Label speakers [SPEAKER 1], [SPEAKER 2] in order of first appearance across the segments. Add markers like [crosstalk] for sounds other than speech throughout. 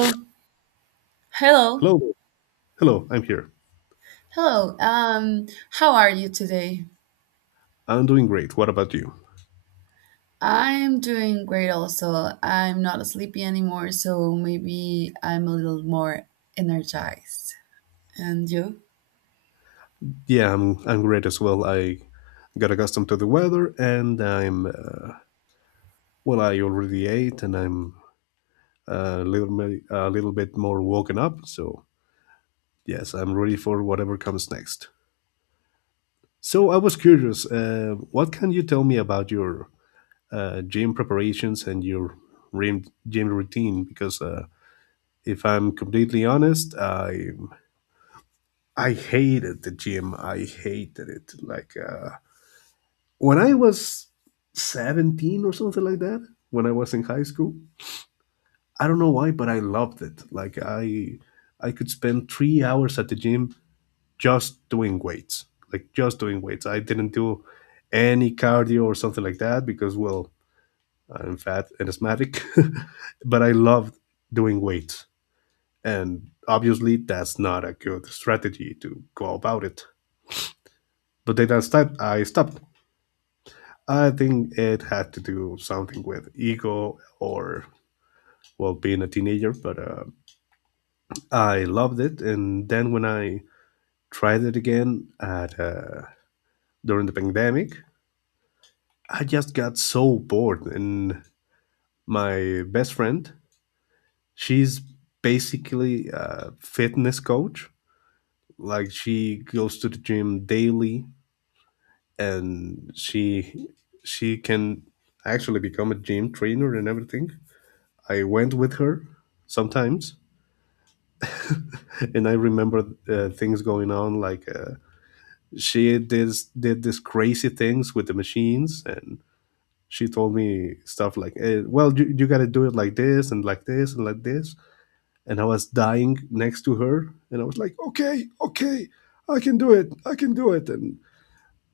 [SPEAKER 1] Oh, hello.
[SPEAKER 2] Hello, hello. I'm here.
[SPEAKER 1] Hello, how are you today?
[SPEAKER 2] I'm doing great. What about you?
[SPEAKER 1] I'm doing great also. I'm not sleepy anymore, so maybe I'm a little more energized. And you?
[SPEAKER 2] Yeah, I'm great as well. I got accustomed to the weather, and I'm well. I already ate, and I'm a little bit more woken up. So yes, I'm ready for whatever comes next. So I was curious. What can you tell me about your gym preparations and your gym routine? Because if I'm completely honest, I hated the gym. I hated it. When I was 17 or something like that, when I was in high school, I don't know why, but I loved it. Like I could spend 3 hours at the gym just doing weights. Like just doing weights. I didn't do any cardio or something like that because well, I'm fat and asthmatic, [laughs] but I loved doing weights. And obviously that's not a good strategy to go about it. But then I stopped. I think it had to do something with ego or well being a teenager, but I loved it. And then when I tried it again at during the pandemic, I just got so bored. And my best friend, she's basically a fitness coach. Like she goes to the gym daily, and she can actually become a gym trainer and everything. I went with her sometimes and I remember things going on like she did these crazy things with the machines, and she told me stuff like, "Well, you got to do it like this and like this and like this," and I was dying next to her, and I was like, "Okay, okay, I can do it, I can do it," and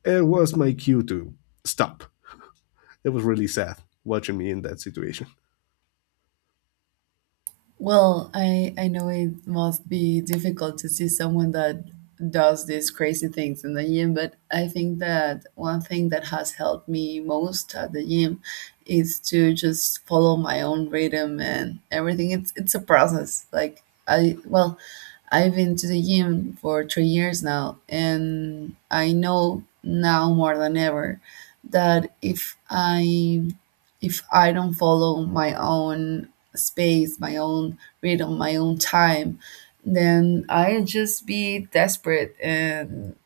[SPEAKER 2] it was my cue to stop. It was really sad watching me in that situation.
[SPEAKER 1] Well, I know it must be difficult to see someone that does these crazy things in the gym, but I think that one thing that has helped me most at the gym is to just follow my own rhythm and everything. It's a process. Like I well, I've been to the gym for 3 years now, and I know now more than ever that if I don't follow my own space, my own rhythm, my own time, then I'll just be desperate, and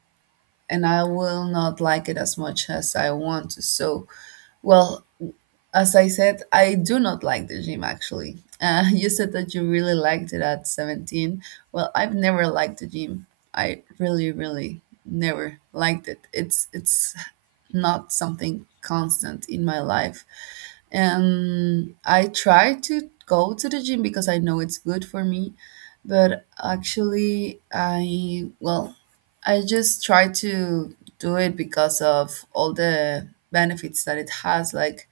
[SPEAKER 1] and I will not like it as much as I want to. So, well, as I said, I do not like the gym, actually. [laughs] You said that you really liked it at 17. Well, I've never liked the gym. I really, really never liked it. It's not something constant in my life. And I try to go to the gym because I know it's good for me, but actually, I just try to do it because of all the benefits that it has, like,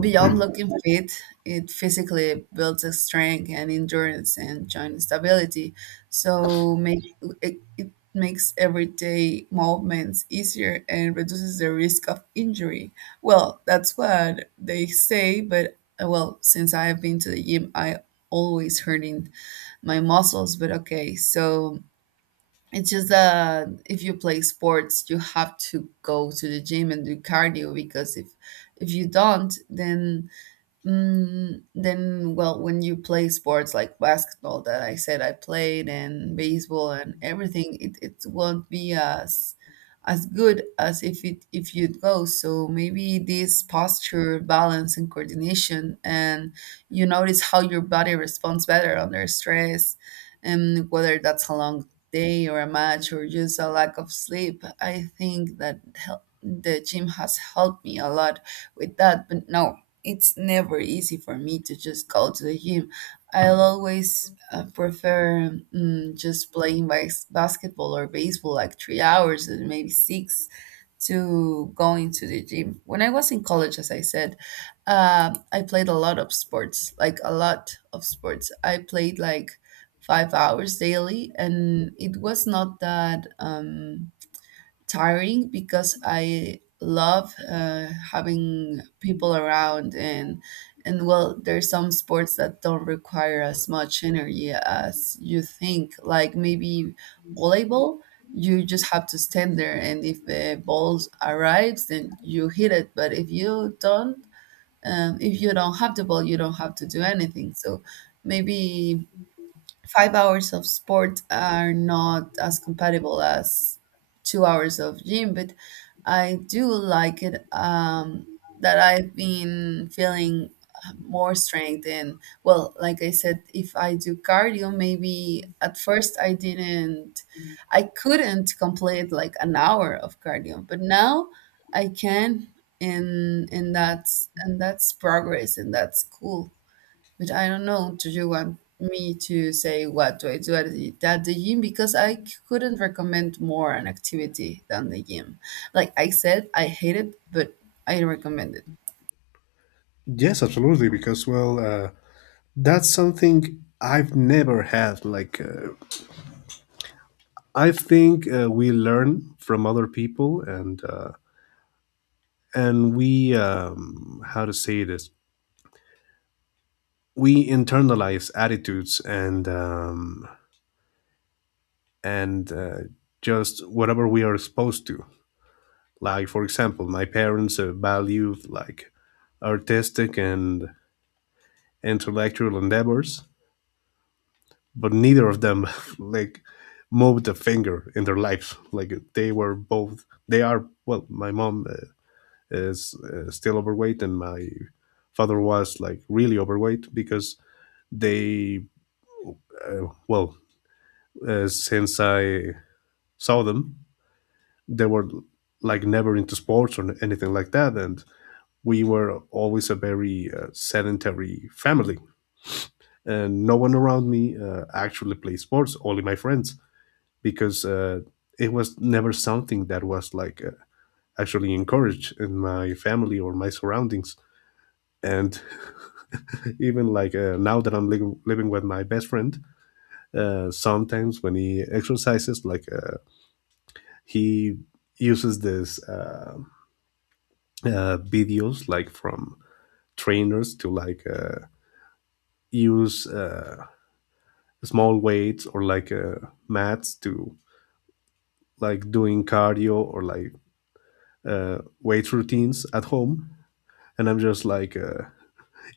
[SPEAKER 1] beyond looking fit, it physically builds a strength and endurance and joint stability. So it makes everyday movements easier and reduces the risk of injury. Well, that's what they say, but well, since I've been to the gym, I always hurting my muscles. But okay, so it's just that if you play sports, you have to go to the gym and do cardio, because if you don't, then, well, when you play sports like basketball, that I said I played, and baseball and everything, it won't be as good as if you'd go. So maybe this posture, balance, and coordination, and you notice how your body responds better under stress, and whether that's a long day or a match or just a lack of sleep. I think that the gym has helped me a lot with that. But no, it's never easy for me to just go to the gym. I'll always prefer, just playing basketball or baseball like 3 hours and maybe six, to going to the gym. When I was in college, as I said, I played a lot of sports, like a lot of sports. I played like 5 hours daily, and it was not that tiring because I love having people around, and well, there's some sports that don't require as much energy as you think, like maybe volleyball. You just have to stand there, and if the ball arrives then you hit it, but if you don't have the ball, you don't have to do anything. So maybe 5 hours of sport are not as compatible as 2 hours of gym, but I do like it, that I've been feeling more strength. And well, like I said, if I do cardio, maybe at first I didn't, I couldn't complete like an hour of cardio, but now I can. And that's progress, and that's cool. But I don't know, do you want me to say what do I do at the gym? Because I couldn't recommend more an activity than the gym. Like I said, I hate it, but I recommend it.
[SPEAKER 2] Yes, absolutely, because well, that's something I've never had like I think we learn from other people, and we how to say this? We internalize attitudes and just whatever we are exposed to. Like for example, my parents value like artistic and intellectual endeavors, but neither of them [laughs] like moved a finger in their lives. Like they were both. They are well. My mom is still overweight, and my father was like really overweight because they, well, since I saw them, they were like never into sports or anything like that, and we were always a very sedentary family, and no one around me actually played sports. Only my friends, because it was never something that was like actually encouraged in my family or my surroundings. And [laughs] even like now that I'm living with my best friend, sometimes when he exercises, like he uses this videos like from trainers to like use small weights or like mats to like doing cardio or like weight routines at home, and I'm just like,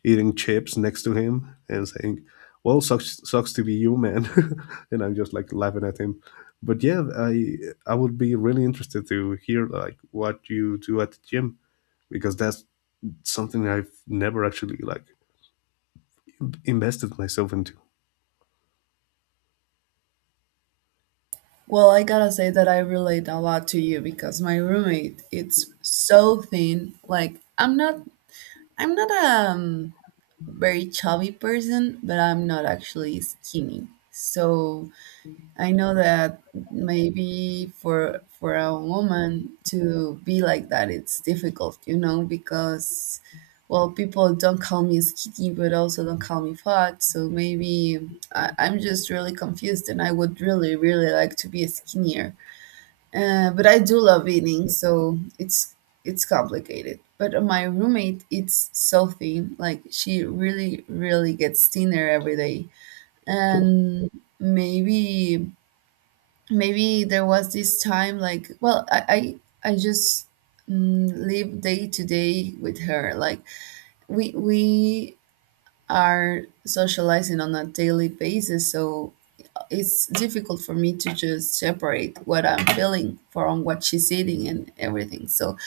[SPEAKER 2] eating chips next to him and saying, "Well, sucks to be you, man," [laughs] and I'm just like laughing at him. But yeah, I would be really interested to hear like what you do at the gym because that's something I've never actually like invested myself into.
[SPEAKER 1] Well, I gotta say that I relate a lot to you, because my roommate, it's so thin. Like I'm not a very chubby person, but I'm not actually skinny. So I know that maybe for a woman to be like that, it's difficult, you know, because, well, people don't call me skinny, but also don't call me fat. So maybe I'm just really confused, and I would really, really like to be skinnier. But I do love eating, so it's complicated. But my roommate eats healthy; like, she really, really gets thinner every day.
[SPEAKER 2] Oh,
[SPEAKER 1] And maybe maybe there was this time, like, well, I just, live day to day with her, like we are socializing on a daily basis, so it's difficult for me to just separate what I'm feeling from what she's eating and everything. So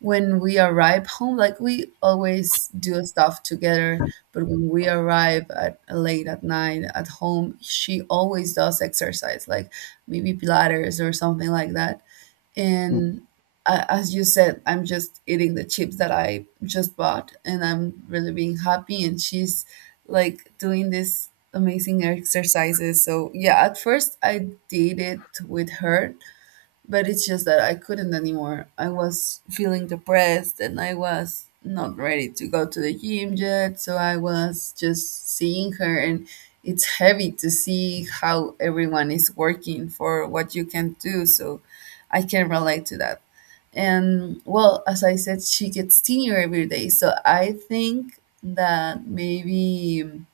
[SPEAKER 1] when we arrive home, like, we always do stuff together, but when we arrive at late at night at home, she always does exercise, like maybe Pilates or something like that.
[SPEAKER 2] mm,
[SPEAKER 1] And as you said, I'm just eating the chips that I just bought and I'm really being happy, and she's like doing these amazing exercises. So yeah, at first I did it with her, but it's just that I couldn't anymore. I was feeling depressed and I was not ready to go to the gym yet. So I was just seeing her, and it's heavy to see how everyone is working for what you can do. So I can relate to that. And well, as I said, she gets thinner every day. So I think that maybe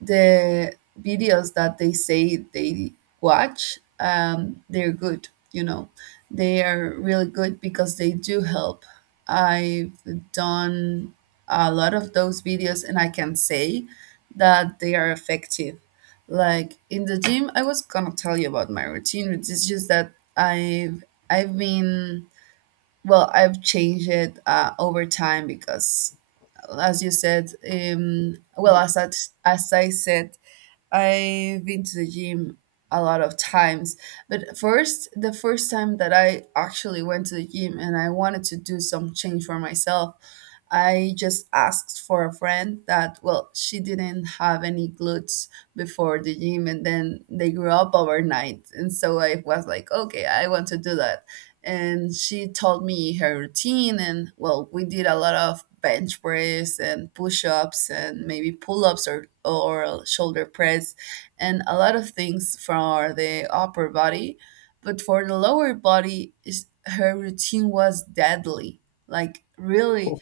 [SPEAKER 1] the videos that they say they watch, they're good, you know, they are really good because they do help. I've done a lot of those videos, and I can say that they are effective. Like, in the gym, I was gonna tell you about my routine, which is just that I've been well I've changed it over time, because as you said, well, as I said, I've been to the gym a lot of times. But first, the first time that I actually went to the gym and I wanted to do some change for myself, I just asked for a friend that, well, she didn't have any glutes before the gym, and then they grew up overnight. And so I was like, okay, I want to do that. And she told me her routine, and, well, we did a lot of bench press and push-ups and maybe pull-ups or shoulder press, and a lot of things for the upper body. But for the lower body, is, her routine was deadly. Like,
[SPEAKER 2] oh,
[SPEAKER 1] really,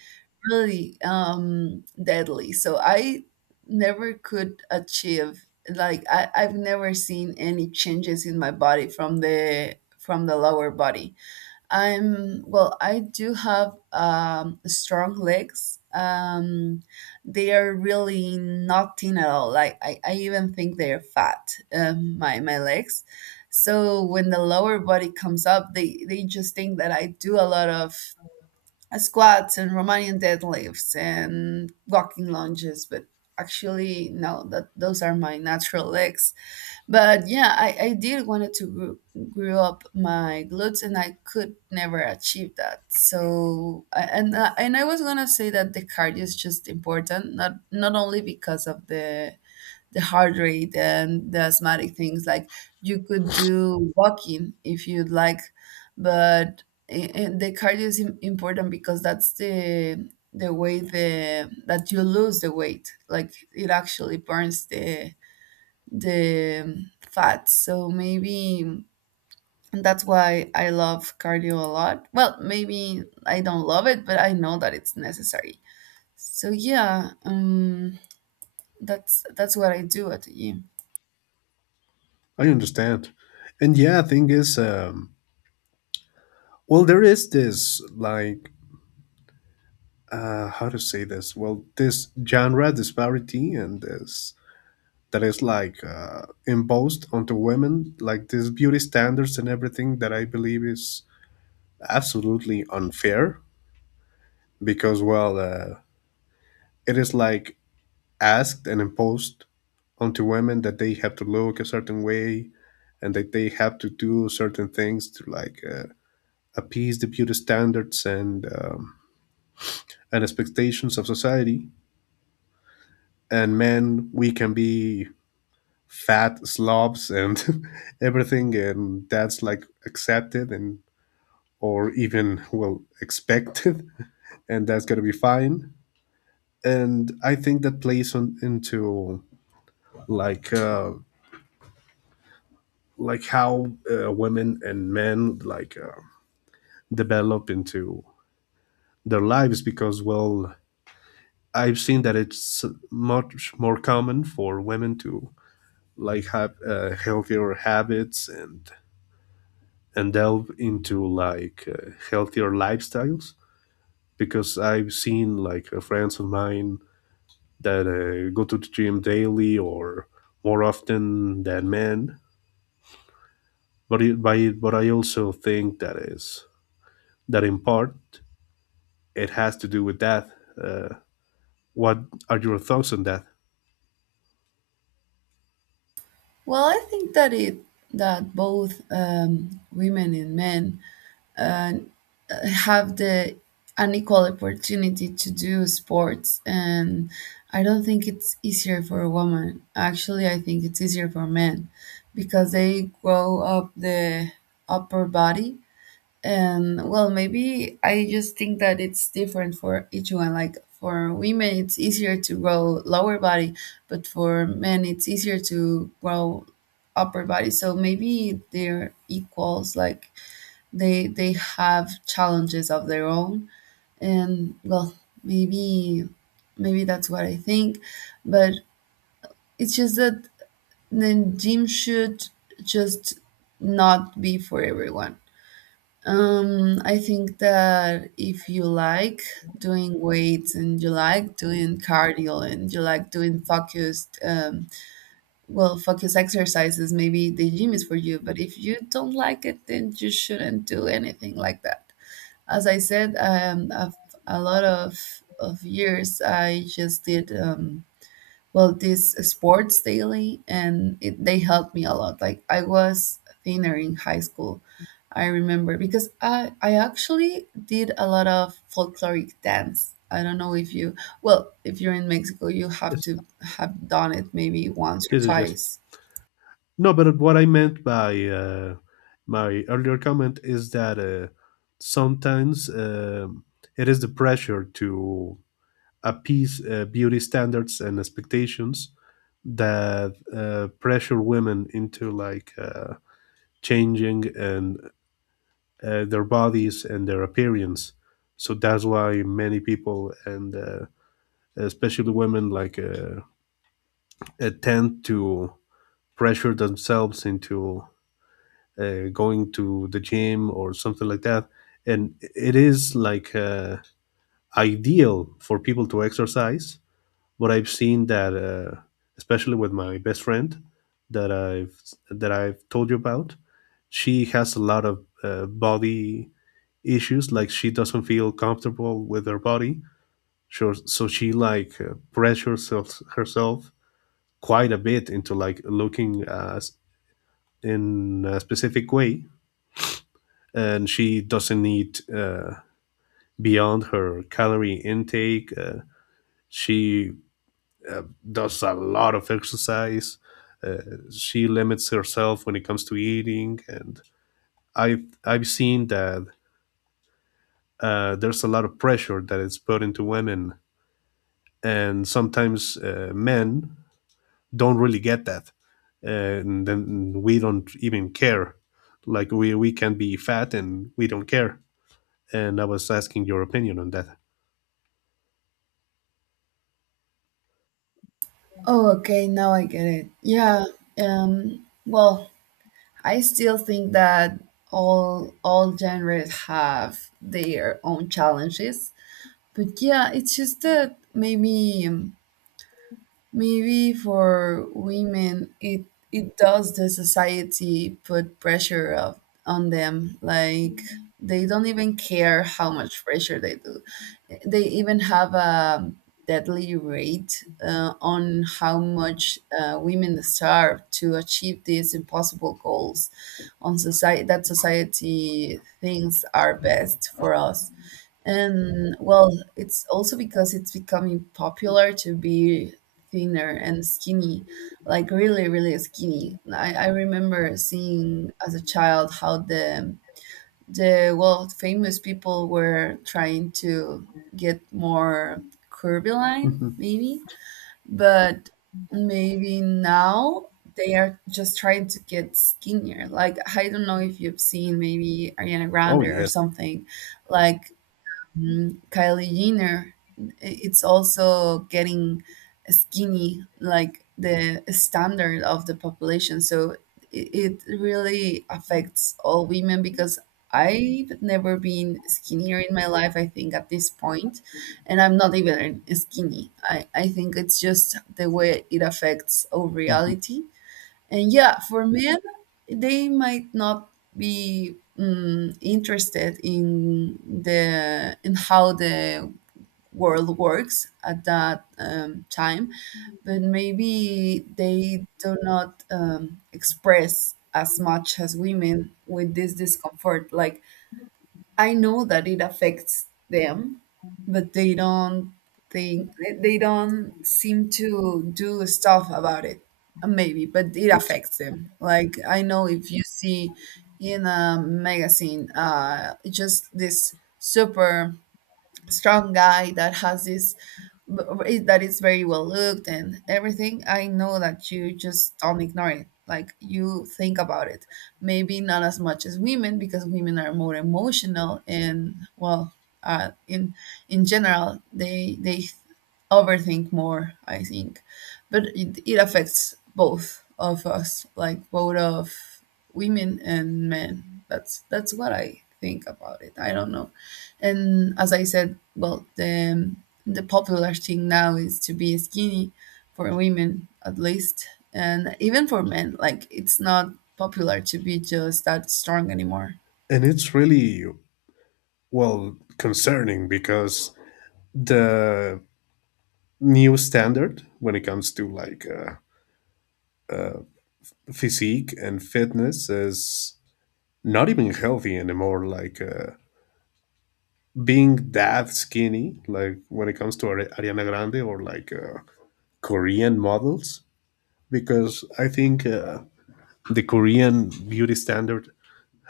[SPEAKER 1] really deadly. So I never could achieve, like, I've never seen any changes in my body from the lower body. I'm, well, I do have strong legs. They are really not thin at all. Like, I even think they're fat. My legs. So when the lower body comes up, they just think that I do a lot of squats and Romanian deadlifts and walking lunges, but actually no, that those are my natural legs. But yeah, I did wanted to grow, up my glutes, and I could never achieve that. So I- and I- and I was gonna say that the cardio is just important, not only because of the heart rate and the asthmatic things. Like, you could do walking if you'd like, but the cardio is important because that's the way the that you lose the weight. Like, it actually burns the fat. So maybe that's why I love cardio a lot. Well, maybe I don't love it, but I know that it's necessary. So yeah, that's what I do at the gym.
[SPEAKER 2] I understand. And yeah, thing is, well, there is this like how to say this? Well, this genre disparity and this that is like imposed onto women, like these beauty standards and everything that I believe is absolutely unfair because, well, it is like asked and imposed onto women that they have to look a certain way and that they have to do certain things to like appease the beauty standards and expectations of society. And men, we can be fat slobs and [laughs] everything, and that's like accepted and or even well expected [laughs] and that's going to be fine and I think that plays on into like uh like how women and men like develop into their lives because well I've seen that it's much more common for women to like have healthier habits and delve into like healthier lifestyles because I've seen like friends of mine that go to the gym daily or more often than men. But I also think that in part it has to do with that. Uh, what are your thoughts on that?
[SPEAKER 1] Well, I think that it that both, women and men, uh, have the unequal opportunity to do sports, and I don't think it's easier for a woman. Actually, I think it's easier for men, because they grow up the upper body. And, well, maybe I just think that it's different for each one. Like, for women, it's easier to grow lower body, but for men, it's easier to grow upper body. So maybe they're equals. Like, they have challenges of their own. And, well, maybe maybe that's what I think. But it's just that the gym should just not be for everyone. I think that if you like doing weights and you like doing cardio and you like doing focused, well, focused exercises, maybe the gym is for you. But if you don't like it, then you shouldn't do anything like that. As I said, a lot of years I just did. Well, this sports daily, and they helped me a lot. Like, I was thinner in high school, I remember, because I actually did a lot of folkloric dance. I don't know if you're in Mexico you have
[SPEAKER 2] Yes,
[SPEAKER 1] to have done it maybe once or
[SPEAKER 2] this is just
[SPEAKER 1] twice.
[SPEAKER 2] no. But what I meant by my earlier comment is that sometimes it is the pressure to appease beauty standards and expectations that pressure women into like, changing and their bodies and their appearance. So that's why many people and especially women like tend to pressure themselves into going to the gym or something like that. And it is like ideal for people to exercise, but I've seen that, especially with my best friend that I've that I've told you about, she has a lot of body issues like she doesn't feel comfortable with her body so, she like pressures herself quite a bit into like looking in a specific way and she doesn't eat beyond her calorie intake, she uh, does a lot of exercise, uh, she limits herself when it comes to eating and I've seen that there's a lot of pressure that is put into women and sometimes men don't really get that and then we don't even care like we can be fat and we don't care and I was asking your opinion on that.
[SPEAKER 1] Oh, okay. Now I get it. Yeah. Well, I still think that all genres have their own challenges. But yeah, it's just that maybe for women, it does the society put pressure on them, like they don't even care how much pressure they do. They even have a deadly rate on how much women starve to achieve these impossible goals on society that society thinks are best for us. And well, it's also because it's becoming popular to be thinner and skinny, like really, really skinny. I remember seeing as a child how the well, famous people were trying to get more curviline,
[SPEAKER 2] Mhm.
[SPEAKER 1] maybe, but maybe now they are just trying to get skinnier. Like, I don't know if you've seen maybe Ariana
[SPEAKER 2] Oh,
[SPEAKER 1] Grande or
[SPEAKER 2] yes.
[SPEAKER 1] something like Mm, Kylie Jenner, it's also getting skinny, like the standard of the population. So it really affects all women because I've never been skinnier in my life, I think, at this point. And I'm not even skinny. I think it's just the way it affects our
[SPEAKER 2] Mhm.
[SPEAKER 1] reality. And yeah, for men, they might not be interested in the in how the world works at that time, but maybe they do not express as much as women with this discomfort. Like, I know that it affects them, but they don't think they don't seem to do stuff about it. Maybe, but it
[SPEAKER 2] Yes,
[SPEAKER 1] affects them. Like, I know if you see in a magazine, just this super strong guy that has this that it's very well looked and everything. I know that you just don't ignore it. Like, you think about it, maybe not as much as women, because women are more emotional and well, uh, in in general they overthink more, I think. But it affects both of us, like both of women and men. That's what I think about it. I don't know. And as I said, well, the popular thing now is to be skinny, for women at least, and even for men. Like, it's not popular to be just that strong anymore.
[SPEAKER 2] and it's really well concerning because the new standard when it comes to like physique and fitness is not even healthy anymore like being that skinny, like when it comes to Ariana Grande or like Korean models, because I think the Korean beauty standard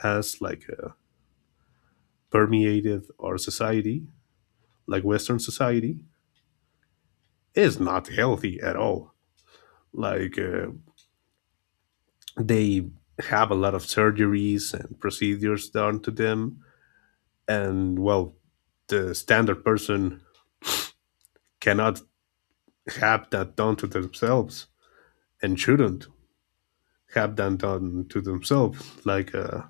[SPEAKER 2] has like permeated our society, like Western society, is not healthy at all. Like they have a lot of surgeries and procedures done to them, and well, the standard person cannot have that done to themselves and shouldn't have done to themselves. Like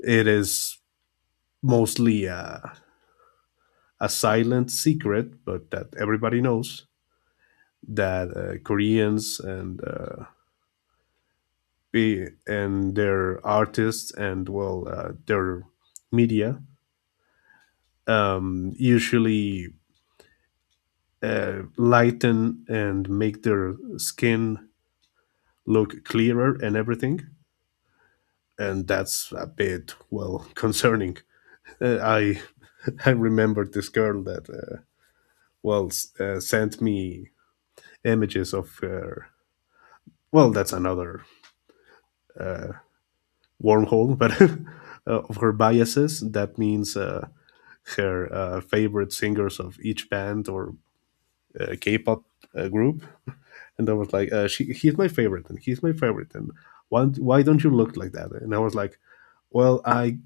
[SPEAKER 2] it is mostly a silent secret, but that everybody knows that Koreans and their artists and well their media usually lighten and make their skin look clearer and everything. And that's a bit well [laughs] concerning. I [laughs] I remembered this girl that well sent me images of her. Well, that's another uh, wormhole, but [laughs] of her biases. That means her favorite singers of each band or K-pop group, and I was like, "He's my favorite, and he's my favorite, and why don't you look like that?" And I was like, "Well, I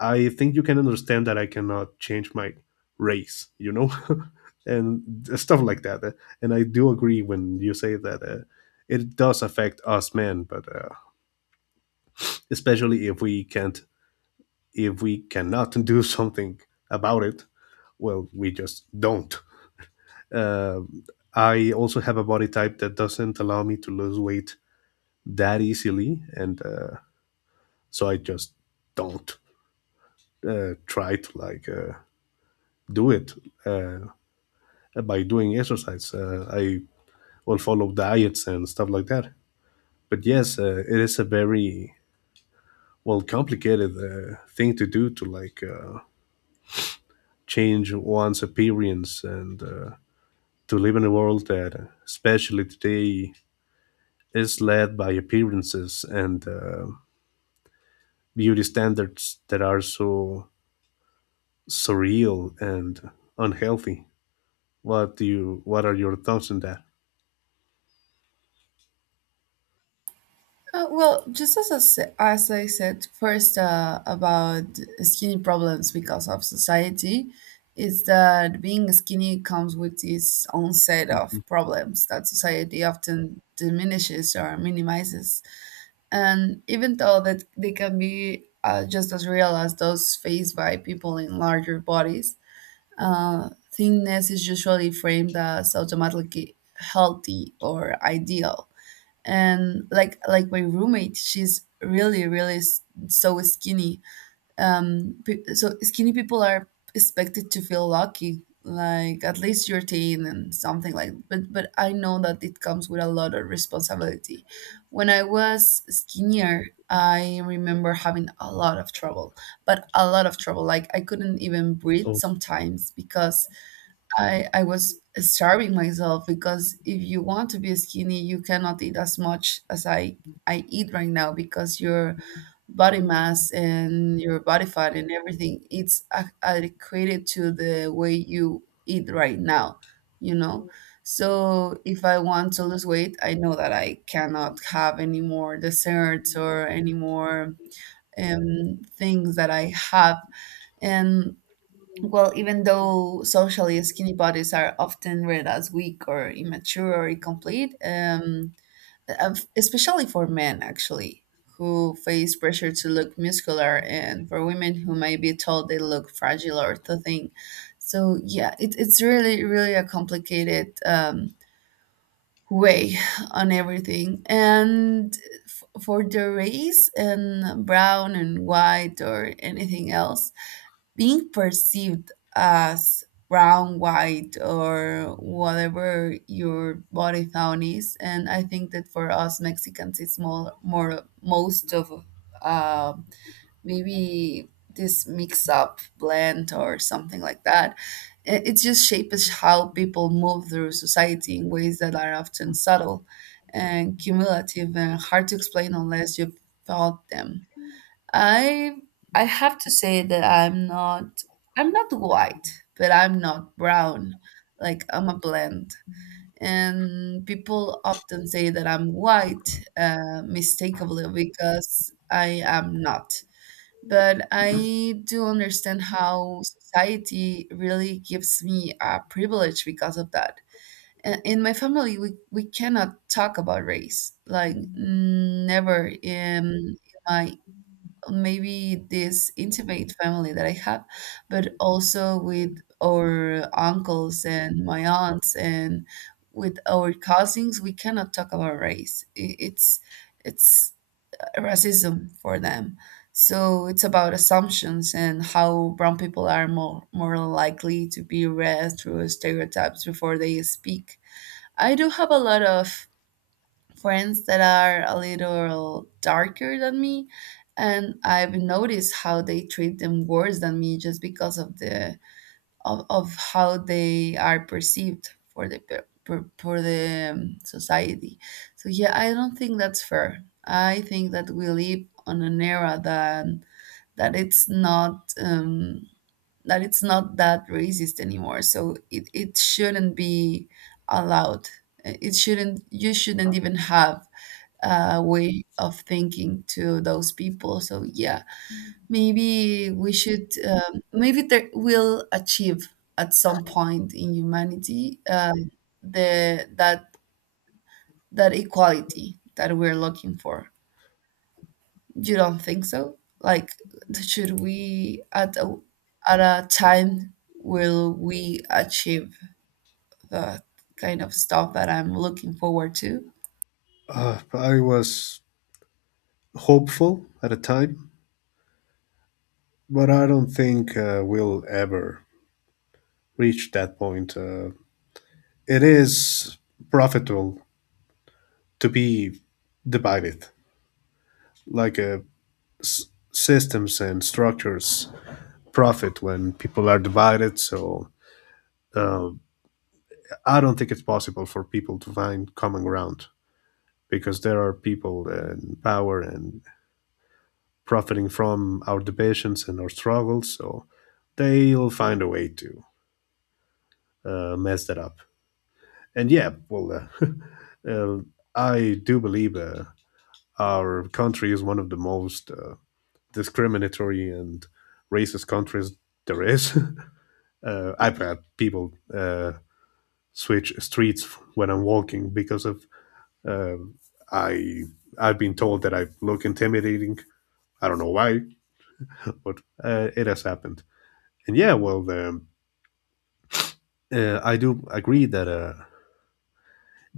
[SPEAKER 2] I think you can understand that I cannot change my race, [laughs] and stuff like that." And I do agree when you say that it does affect us men, but especially if we can't, if we cannot do [laughs] something about it, well, we just don't. Uh, I also have a body type that doesn't allow me to lose weight that easily, and so I just don't try to like do it. Uh, by doing exercise. I will follow diets and stuff like that. But yes, it is a very well complicated thing to do to like change one's appearance and to live in a world that, especially today, is led by appearances and beauty standards that are so surreal and unhealthy. What do you? What are your thoughts on that?
[SPEAKER 1] Well, just as I, as I said first, about skinny problems because of society, is that being skinny comes with its own set of problems that society often diminishes or minimizes. And even though that they can be just as real as those faced by people in larger bodies, thinness is usually framed as automatically healthy or ideal. And like my roommate, she's really, really so skinny. So skinny people are expected to feel lucky, like, at least you're thin, and something like, but I know that it comes with a lot of responsibility. When I was skinnier, I remember having a lot of trouble, but a lot of trouble, like I couldn't even breathe
[SPEAKER 2] Oh,
[SPEAKER 1] sometimes because I was starving myself. Because if you want to be skinny, you cannot eat as much as I eat right now, because your body mass and your body fat and everything, it's adequate to the way you eat right now, you know. So if I want to lose weight, I know that I cannot have any more desserts or any more things that I have. And well, even though socially skinny bodies are often read as weak or immature or incomplete, especially for men, actually, who face pressure to look muscular, and for women who may be told they look fragile or too thin. So yeah, it's really, really a complicated way [laughs] on everything. And for the race and brown and white or anything else, being perceived as brown, white, or whatever your body tone is. And I think that for us Mexicans, it's more, most of uh, maybe this mix up blend or something like that. It just shapes how people move through society in ways that are often subtle and cumulative and hard to explain unless you've felt them. I I have to say that I'm not white, but I'm not brown. Like, I'm a blend. And people often say that I'm white, mistakenly, because I am not. But I do understand how society really gives me a privilege because of that. In my family, we cannot talk about race, like never in in my, maybe this intimate family that I have, but also with our uncles and my aunts and with our cousins, we cannot talk about race. It's racism for them. So it's about assumptions and how brown people are more likely to be read through stereotypes before they speak. I do have a lot of friends that are a little darker than me, and I've noticed how they treat them worse than me just because of the of how they are perceived for the for the society. So yeah, I don't think that's fair. I think that we live on an era that that it's not that it's not that racist anymore, so it shouldn't be allowed. It shouldn't, you shouldn't even have way of thinking to those people. So yeah, maybe we should, maybe there will achieve at some point in humanity the that that equality that we're looking for. You don't think so? Like, should we at a time, will we achieve the kind of stuff that I'm looking forward to?
[SPEAKER 2] I was hopeful at a time but I don't think we'll ever reach that point. It is profitable to be divided, like systems and structures profit when people are divided. So uh, I don't think it's possible for people to find common ground because there are people in power and profiting from our divisions and our struggles. So they'll find a way to mess that up. And yeah, well, [laughs] I do believe our country is one of the most discriminatory and racist countries there is. [laughs] I've had people switch streets when I'm walking because of uh, I. I've been told that I look intimidating. I don't know why, [laughs] but it has happened. And yeah, well, I do agree that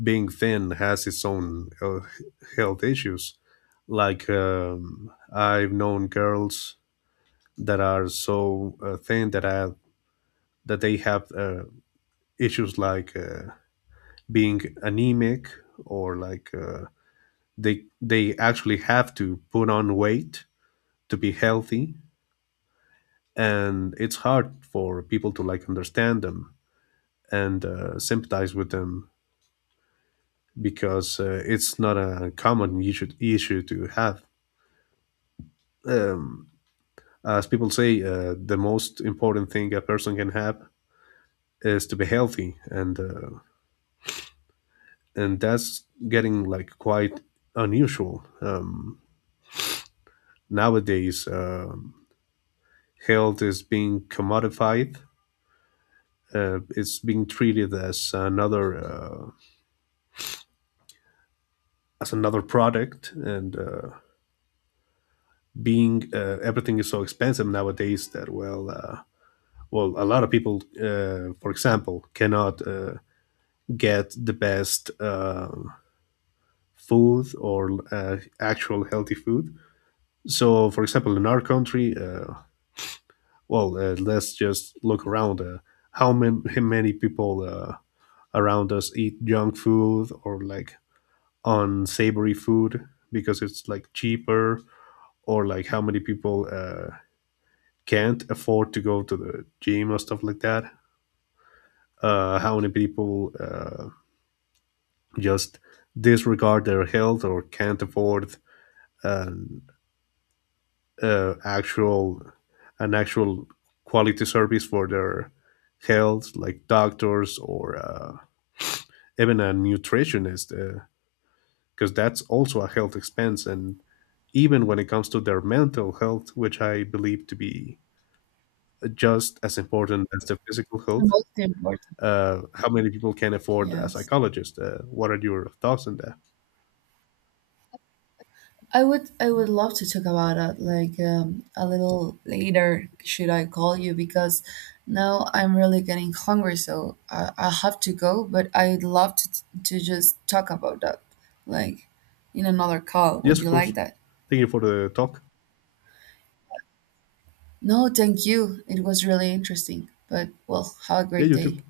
[SPEAKER 2] being thin has its own health issues. Like I've known girls that are so thin that they have issues like being anemic or like they actually have to put on weight to be healthy, and it's hard for people to like understand them and sympathize with them because it's not a common issue to have. Um, as people say, the most important thing a person can have is to be healthy, and that's getting like quite unusual nowadays. Health is being commodified. It's being treated as another product, and being everything is so expensive nowadays that well. Well, a lot of people, for example, cannot get the best food or actual healthy food. So, for example, in our country, well, let's just look around. How many people around us eat junk food or like unsavory food because it's like cheaper, or like how many people can't afford to go to the gym or stuff like that? How many people just disregard their health or can't afford um, actual an actual quality service for their health, like doctors or even a nutritionist, because that's also a health expense. And even when it comes to their mental health, which I believe to be just as important as the physical
[SPEAKER 1] The
[SPEAKER 2] health,
[SPEAKER 1] most important,
[SPEAKER 2] how many people can afford a
[SPEAKER 1] yes.
[SPEAKER 2] psychologist? What are your thoughts on that?
[SPEAKER 1] I would love to talk about that, like a little later. Should I call you? Because now I'm really getting hungry, so I have to go. But I'd love to just talk about that like in another call. Would
[SPEAKER 2] Yes,
[SPEAKER 1] you
[SPEAKER 2] of course.
[SPEAKER 1] like that?
[SPEAKER 2] Thank you for the talk.
[SPEAKER 1] No, thank you. It was really interesting. But well, have a
[SPEAKER 2] Yeah,
[SPEAKER 1] great
[SPEAKER 2] you
[SPEAKER 1] day.
[SPEAKER 2] too.